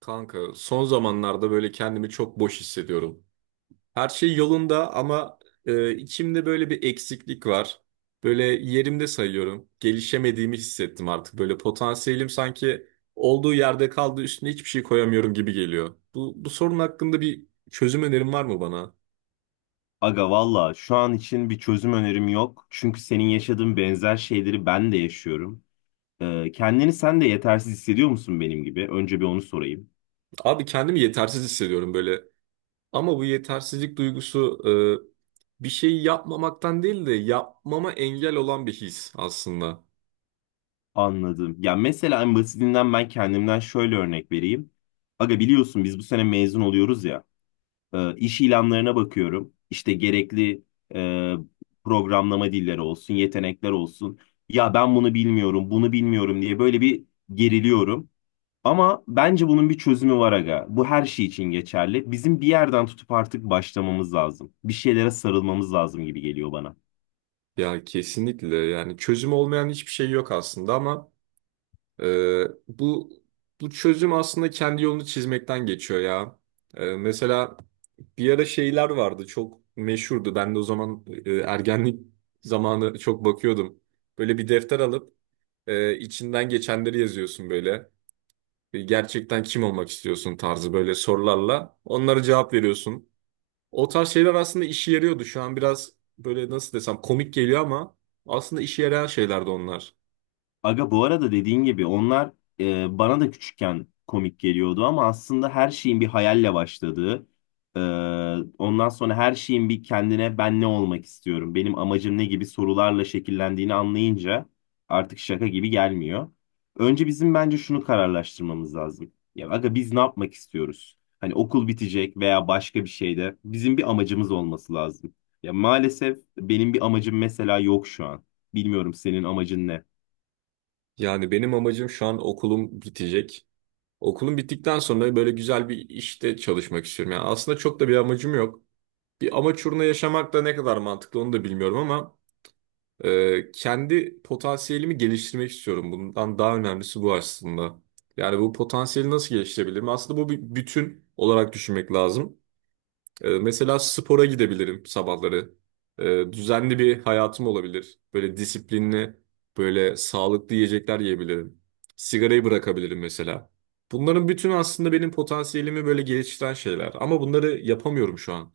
Kanka son zamanlarda böyle kendimi çok boş hissediyorum. Her şey yolunda ama içimde böyle bir eksiklik var. Böyle yerimde sayıyorum. Gelişemediğimi hissettim artık. Böyle potansiyelim sanki olduğu yerde kaldı üstüne hiçbir şey koyamıyorum gibi geliyor. Bu sorun hakkında bir çözüm önerin var mı bana? Aga valla şu an için bir çözüm önerim yok. Çünkü senin yaşadığın benzer şeyleri ben de yaşıyorum. Kendini sen de yetersiz hissediyor musun benim gibi? Önce bir onu sorayım. Abi kendimi yetersiz hissediyorum böyle. Ama bu yetersizlik duygusu bir şey yapmamaktan değil de yapmama engel olan bir his aslında. Anladım. Ya mesela en basitinden ben kendimden şöyle örnek vereyim. Aga biliyorsun biz bu sene mezun oluyoruz ya. İş ilanlarına bakıyorum. İşte gerekli e, programlama dilleri olsun, yetenekler olsun. Ya ben bunu bilmiyorum, bunu bilmiyorum diye böyle bir geriliyorum. Ama bence bunun bir çözümü var aga. Bu her şey için geçerli. Bizim bir yerden tutup artık başlamamız lazım. Bir şeylere sarılmamız lazım gibi geliyor bana. Ya kesinlikle yani çözüm olmayan hiçbir şey yok aslında ama e, bu bu çözüm aslında kendi yolunu çizmekten geçiyor ya. Mesela bir ara şeyler vardı çok meşhurdu. Ben de o zaman ergenlik zamanı çok bakıyordum. Böyle bir defter alıp içinden geçenleri yazıyorsun böyle. Gerçekten kim olmak istiyorsun tarzı böyle sorularla. Onlara cevap veriyorsun. O tarz şeyler aslında işe yarıyordu. Şu an biraz böyle nasıl desem komik geliyor ama aslında işe yarayan şeylerdi onlar. Aga bu arada dediğin gibi onlar bana da küçükken komik geliyordu ama aslında her şeyin bir hayalle başladığı, e, ondan sonra her şeyin bir kendine ben ne olmak istiyorum, benim amacım ne gibi sorularla şekillendiğini anlayınca artık şaka gibi gelmiyor. Önce bizim bence şunu kararlaştırmamız lazım. Ya aga biz ne yapmak istiyoruz? Hani okul bitecek veya başka bir şeyde bizim bir amacımız olması lazım. Ya maalesef benim bir amacım mesela yok şu an. Bilmiyorum senin amacın ne? Yani benim amacım şu an okulum bitecek. Okulum bittikten sonra böyle güzel bir işte çalışmak istiyorum. Yani aslında çok da bir amacım yok. Bir amaç uğruna yaşamak da ne kadar mantıklı onu da bilmiyorum ama kendi potansiyelimi geliştirmek istiyorum. Bundan daha önemlisi bu aslında. Yani bu potansiyeli nasıl geliştirebilirim? Aslında bu bir bütün olarak düşünmek lazım. Mesela spora gidebilirim sabahları. Düzenli bir hayatım olabilir. Böyle disiplinli, böyle sağlıklı yiyecekler yiyebilirim. Sigarayı bırakabilirim mesela. Bunların bütün aslında benim potansiyelimi böyle geliştiren şeyler. Ama bunları yapamıyorum şu an.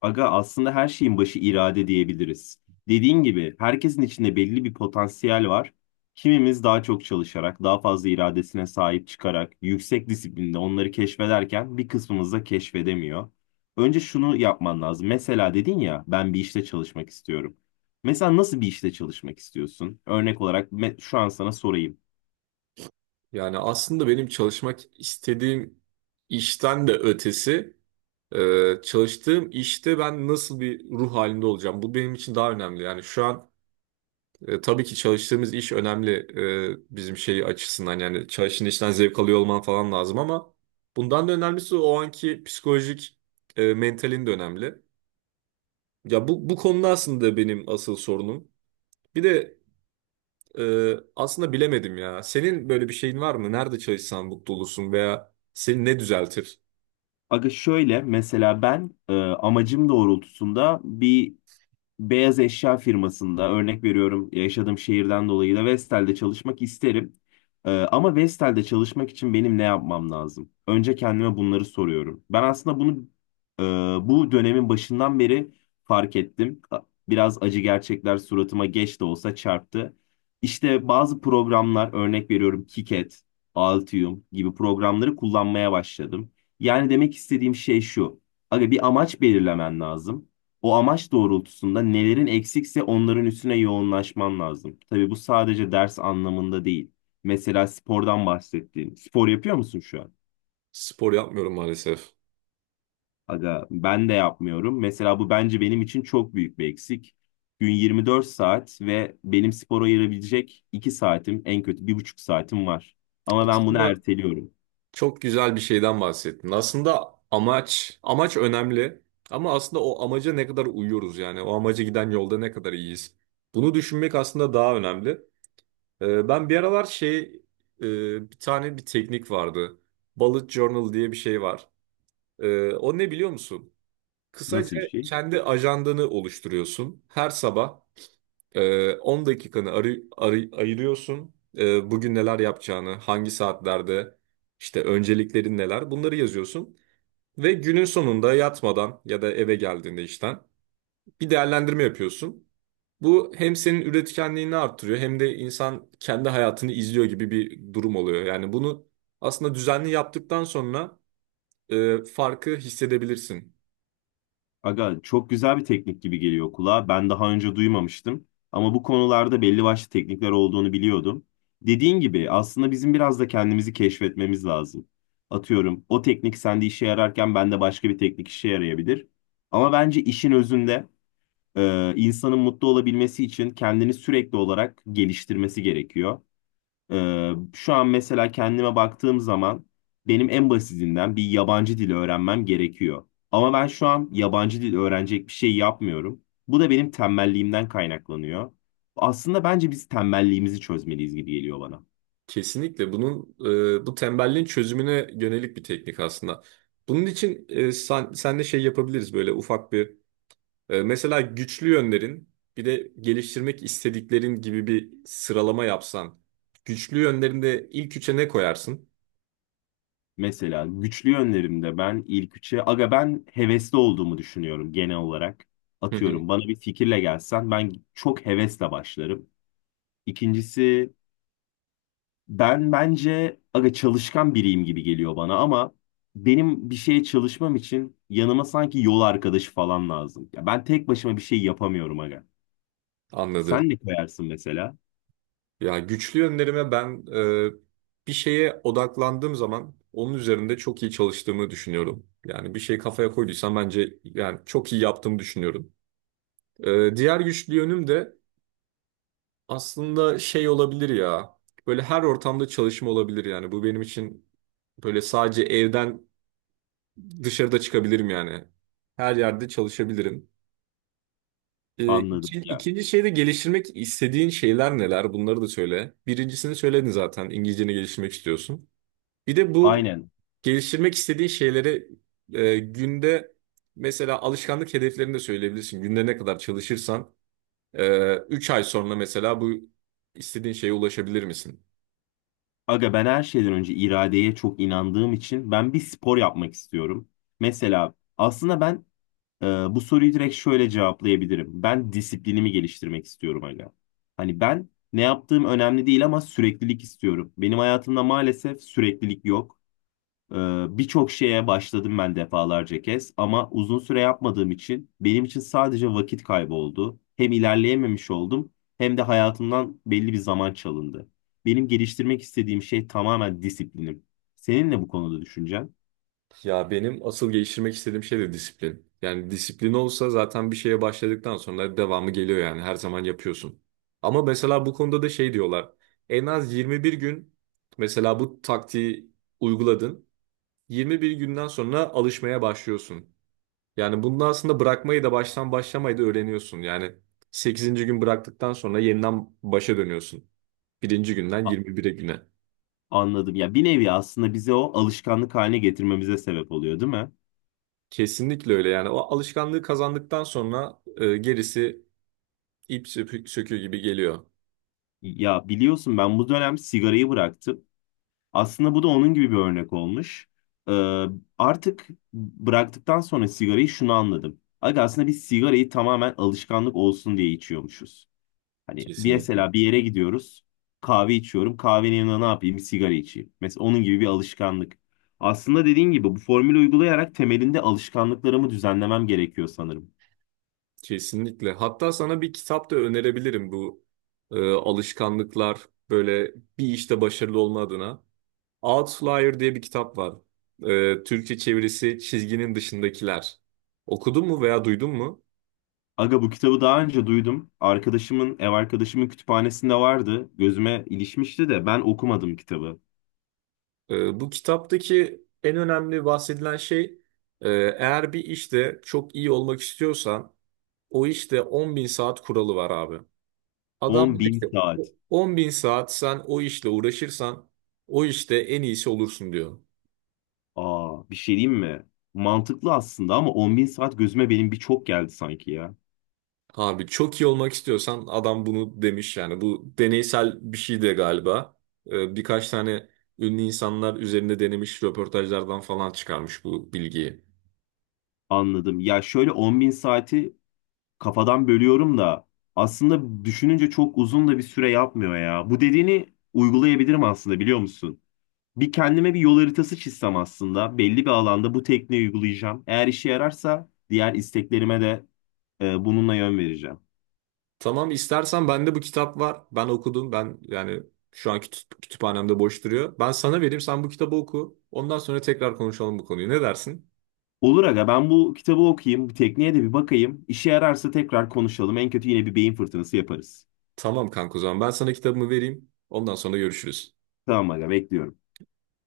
Aga aslında her şeyin başı irade diyebiliriz. Dediğin gibi herkesin içinde belli bir potansiyel var. Kimimiz daha çok çalışarak, daha fazla iradesine sahip çıkarak, yüksek disiplinde onları keşfederken bir kısmımız da keşfedemiyor. Önce şunu yapman lazım. Mesela dedin ya ben bir işte çalışmak istiyorum. Mesela nasıl bir işte çalışmak istiyorsun? Örnek olarak şu an sana sorayım. Yani aslında benim çalışmak istediğim işten de ötesi. Çalıştığım işte ben nasıl bir ruh halinde olacağım? Bu benim için daha önemli. Yani şu an tabii ki çalıştığımız iş önemli bizim şey açısından. Yani çalıştığın işten zevk alıyor olman falan lazım ama bundan da önemlisi o anki psikolojik mentalin de önemli. Ya bu konuda aslında benim asıl sorunum. Bir de aslında bilemedim ya. Senin böyle bir şeyin var mı? Nerede çalışsan mutlu olursun veya seni ne düzeltir? Aga şöyle mesela ben amacım doğrultusunda bir beyaz eşya firmasında örnek veriyorum yaşadığım şehirden dolayı da Vestel'de çalışmak isterim. Ama Vestel'de çalışmak için benim ne yapmam lazım? Önce kendime bunları soruyorum. Ben aslında bunu e, bu dönemin başından beri fark ettim. Biraz acı gerçekler suratıma geç de olsa çarptı. İşte bazı programlar örnek veriyorum Kiket, Altium gibi programları kullanmaya başladım. Yani demek istediğim şey şu. Aga bir amaç belirlemen lazım. O amaç doğrultusunda nelerin eksikse onların üstüne yoğunlaşman lazım. Tabii bu sadece ders anlamında değil. Mesela spordan bahsettiğin. Spor yapıyor musun şu an? Spor yapmıyorum maalesef. Aga ben de yapmıyorum. Mesela bu bence benim için çok büyük bir eksik. Gün 24 saat ve benim spora ayırabilecek 2 saatim en kötü 1,5 saatim var. Ama ben bunu Aslında, erteliyorum. çok güzel bir şeyden bahsettin. Aslında amaç, amaç önemli. Ama aslında o amaca ne kadar uyuyoruz yani. O amaca giden yolda ne kadar iyiyiz. Bunu düşünmek aslında daha önemli. Ben bir aralar şey, bir tane bir teknik vardı. Bullet Journal diye bir şey var. O ne biliyor musun? Nasıl Kısaca bir şey? kendi ajandanı oluşturuyorsun. Her sabah 10 dakikanı ayırıyorsun. Bugün neler yapacağını, hangi saatlerde, işte önceliklerin neler, bunları yazıyorsun. Ve günün sonunda yatmadan ya da eve geldiğinde işten bir değerlendirme yapıyorsun. Bu hem senin üretkenliğini arttırıyor hem de insan kendi hayatını izliyor gibi bir durum oluyor. Yani bunu aslında düzenli yaptıktan sonra farkı hissedebilirsin. Aga çok güzel bir teknik gibi geliyor kulağa. Ben daha önce duymamıştım. Ama bu konularda belli başlı teknikler olduğunu biliyordum. Dediğin gibi aslında bizim biraz da kendimizi keşfetmemiz lazım. Atıyorum o teknik sende işe yararken bende başka bir teknik işe yarayabilir. Ama bence işin özünde insanın mutlu olabilmesi için kendini sürekli olarak geliştirmesi gerekiyor. Şu an mesela kendime baktığım zaman benim en basitinden bir yabancı dil öğrenmem gerekiyor. Ama ben şu an yabancı dil öğrenecek bir şey yapmıyorum. Bu da benim tembelliğimden kaynaklanıyor. Aslında bence biz tembelliğimizi çözmeliyiz gibi geliyor bana. Kesinlikle bunun bu tembelliğin çözümüne yönelik bir teknik aslında. Bunun için sen de şey yapabiliriz böyle ufak bir mesela güçlü yönlerin bir de geliştirmek istediklerin gibi bir sıralama yapsan. Güçlü yönlerinde ilk üçe ne koyarsın? Mesela güçlü yönlerimde ben ilk üçe, aga ben hevesli olduğumu düşünüyorum genel olarak. Hı hı. Atıyorum bana bir fikirle gelsen ben çok hevesle başlarım. İkincisi, ben bence aga çalışkan biriyim gibi geliyor bana ama benim bir şeye çalışmam için yanıma sanki yol arkadaşı falan lazım. Ya ben tek başıma bir şey yapamıyorum aga. Sen Anladım. ne koyarsın mesela? Ya güçlü yönlerime ben bir şeye odaklandığım zaman onun üzerinde çok iyi çalıştığımı düşünüyorum. Yani bir şey kafaya koyduysam bence yani çok iyi yaptığımı düşünüyorum. Diğer güçlü yönüm de aslında şey olabilir ya. Böyle her ortamda çalışma olabilir yani. Bu benim için böyle sadece evden dışarıda çıkabilirim yani. Her yerde çalışabilirim. Anladım İki- ya. ikinci şey geliştirmek istediğin şeyler neler? Bunları da söyle. Birincisini söyledin zaten. İngilizceni geliştirmek istiyorsun. Bir de bu Aynen. geliştirmek istediğin şeyleri günde mesela alışkanlık hedeflerini de söyleyebilirsin. Günde ne kadar çalışırsan 3 ay sonra mesela bu istediğin şeye ulaşabilir misin? Aga ben her şeyden önce iradeye çok inandığım için ben bir spor yapmak istiyorum. Mesela aslında ben bu soruyu direkt şöyle cevaplayabilirim. Ben disiplinimi geliştirmek istiyorum hala. Hani ben ne yaptığım önemli değil ama süreklilik istiyorum. Benim hayatımda maalesef süreklilik yok. Ee, Birçok şeye başladım ben defalarca kez ama uzun süre yapmadığım için benim için sadece vakit kaybı oldu. Hem ilerleyememiş oldum hem de hayatımdan belli bir zaman çalındı. Benim geliştirmek istediğim şey tamamen disiplinim. Senin ne bu konuda düşüncen? Ya benim asıl geliştirmek istediğim şey de disiplin. Yani disiplin olsa zaten bir şeye başladıktan sonra devamı geliyor yani her zaman yapıyorsun. Ama mesela bu konuda da şey diyorlar. En az 21 gün mesela bu taktiği uyguladın. 21 günden sonra alışmaya başlıyorsun. Yani bunu aslında bırakmayı da baştan başlamayı da öğreniyorsun. Yani sekizinci gün bıraktıktan sonra yeniden başa dönüyorsun. Birinci günden 21'e güne. Anladım. Ya bir nevi aslında bize o alışkanlık haline getirmemize sebep oluyor, değil mi? Kesinlikle öyle yani o alışkanlığı kazandıktan sonra gerisi İp söküğü gibi geliyor. Ya biliyorsun ben bu dönem sigarayı bıraktım. Aslında bu da onun gibi bir örnek olmuş. Ee, Artık bıraktıktan sonra sigarayı şunu anladım. Aga aslında biz sigarayı tamamen alışkanlık olsun diye içiyormuşuz. Hani bir Kesinlikle. mesela bir yere gidiyoruz, kahve içiyorum. Kahvenin yanına ne yapayım? Bir sigara içeyim. Mesela onun gibi bir alışkanlık. Aslında dediğin gibi bu formülü uygulayarak temelinde alışkanlıklarımı düzenlemem gerekiyor sanırım. Kesinlikle. Hatta sana bir kitap da önerebilirim bu alışkanlıklar böyle bir işte başarılı olma adına. Outlier diye bir kitap var. Türkçe çevirisi Çizginin Dışındakiler. Okudun mu veya duydun mu? Aga bu kitabı daha önce duydum. Arkadaşımın, ev arkadaşımın kütüphanesinde vardı. Gözüme ilişmişti de ben okumadım kitabı. Bu kitaptaki en önemli bahsedilen şey eğer bir işte çok iyi olmak istiyorsan o işte 10 bin saat kuralı var abi. Adam 10 diyor bin ki saat. 10 bin saat sen o işle uğraşırsan o işte en iyisi olursun diyor. Aa, bir şey diyeyim mi? Mantıklı aslında ama 10 bin saat gözüme benim bir çok geldi sanki ya. Abi çok iyi olmak istiyorsan adam bunu demiş yani bu deneysel bir şey de galiba. Birkaç tane ünlü insanlar üzerinde denemiş röportajlardan falan çıkarmış bu bilgiyi. Anladım. Ya şöyle 10 bin saati kafadan bölüyorum da aslında düşününce çok uzun da bir süre yapmıyor ya. Bu dediğini uygulayabilirim aslında biliyor musun? Bir kendime bir yol haritası çizsem aslında. Belli bir alanda bu tekniği uygulayacağım. Eğer işe yararsa diğer isteklerime de bununla yön vereceğim. Tamam istersen bende bu kitap var. Ben okudum. Ben yani şu an kütüphanemde boş duruyor. Ben sana vereyim sen bu kitabı oku. Ondan sonra tekrar konuşalım bu konuyu. Ne dersin? Olur aga ben bu kitabı okuyayım, bu tekniğe de bir bakayım. İşe yararsa tekrar konuşalım. En kötü yine bir beyin fırtınası yaparız. Tamam kanka o zaman ben sana kitabımı vereyim. Ondan sonra görüşürüz. Tamam aga bekliyorum.